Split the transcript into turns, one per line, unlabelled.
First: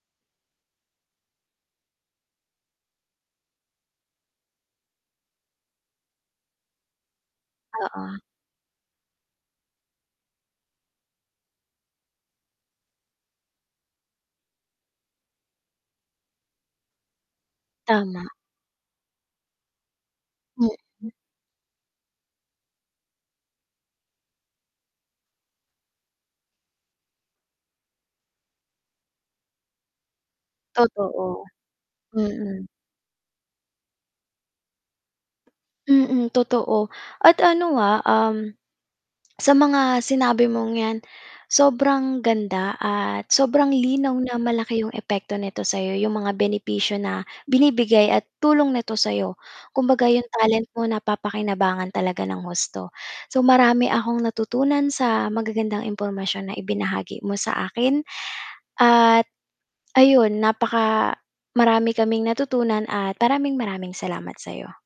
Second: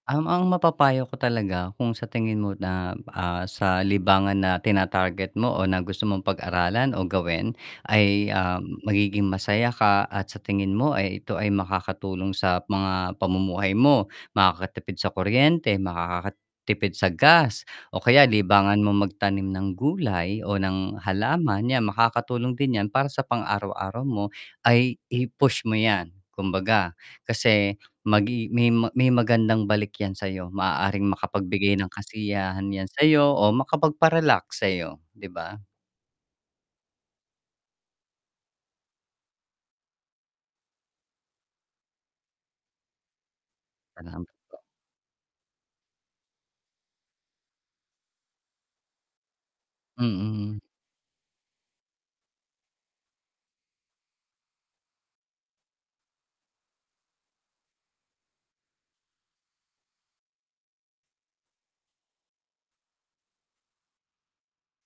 Um, ang mapapayo ko talaga kung sa tingin mo na, ah, sa libangan na tinatarget mo o na gusto mong pag-aralan o gawin
Oo.
ay, ah, magiging masaya ka at sa tingin mo ay ito ay makakatulong sa mga pamumuhay mo, makakatipid sa kuryente, makakatipid sa gas, o kaya
Tama.
libangan mong magtanim ng gulay o ng
Mm.
halaman, 'yan makakatulong din 'yan para sa pang araw-araw mo ay i-push mo 'yan, kumbaga. Kasi magi may may magandang balik yan sa 'yo, maaaring
Totoo.
makapagbigay ng
Mm.
kasiyahan 'yan sa'yo o makapagpa-relax sa'yo, 'di ba?
Mm, totoo at ano, ah, um, sa mga sinabi mong 'yan, sobrang ganda at sobrang linaw na
[unintelligible]
malaki 'yong epekto nito sa 'yo, 'yong mga benepisyo na binibigay at tulong nito sa 'yo. Kumbaga 'yong
Mm.
talent mo napapakinabangan talaga ng husto. So marami akong natutunan sa magagandang impormasyon na ibinahagi mo sa akin. At ayun, napaka marami kaming natutunan at maraming, maraming salamat sa'yo.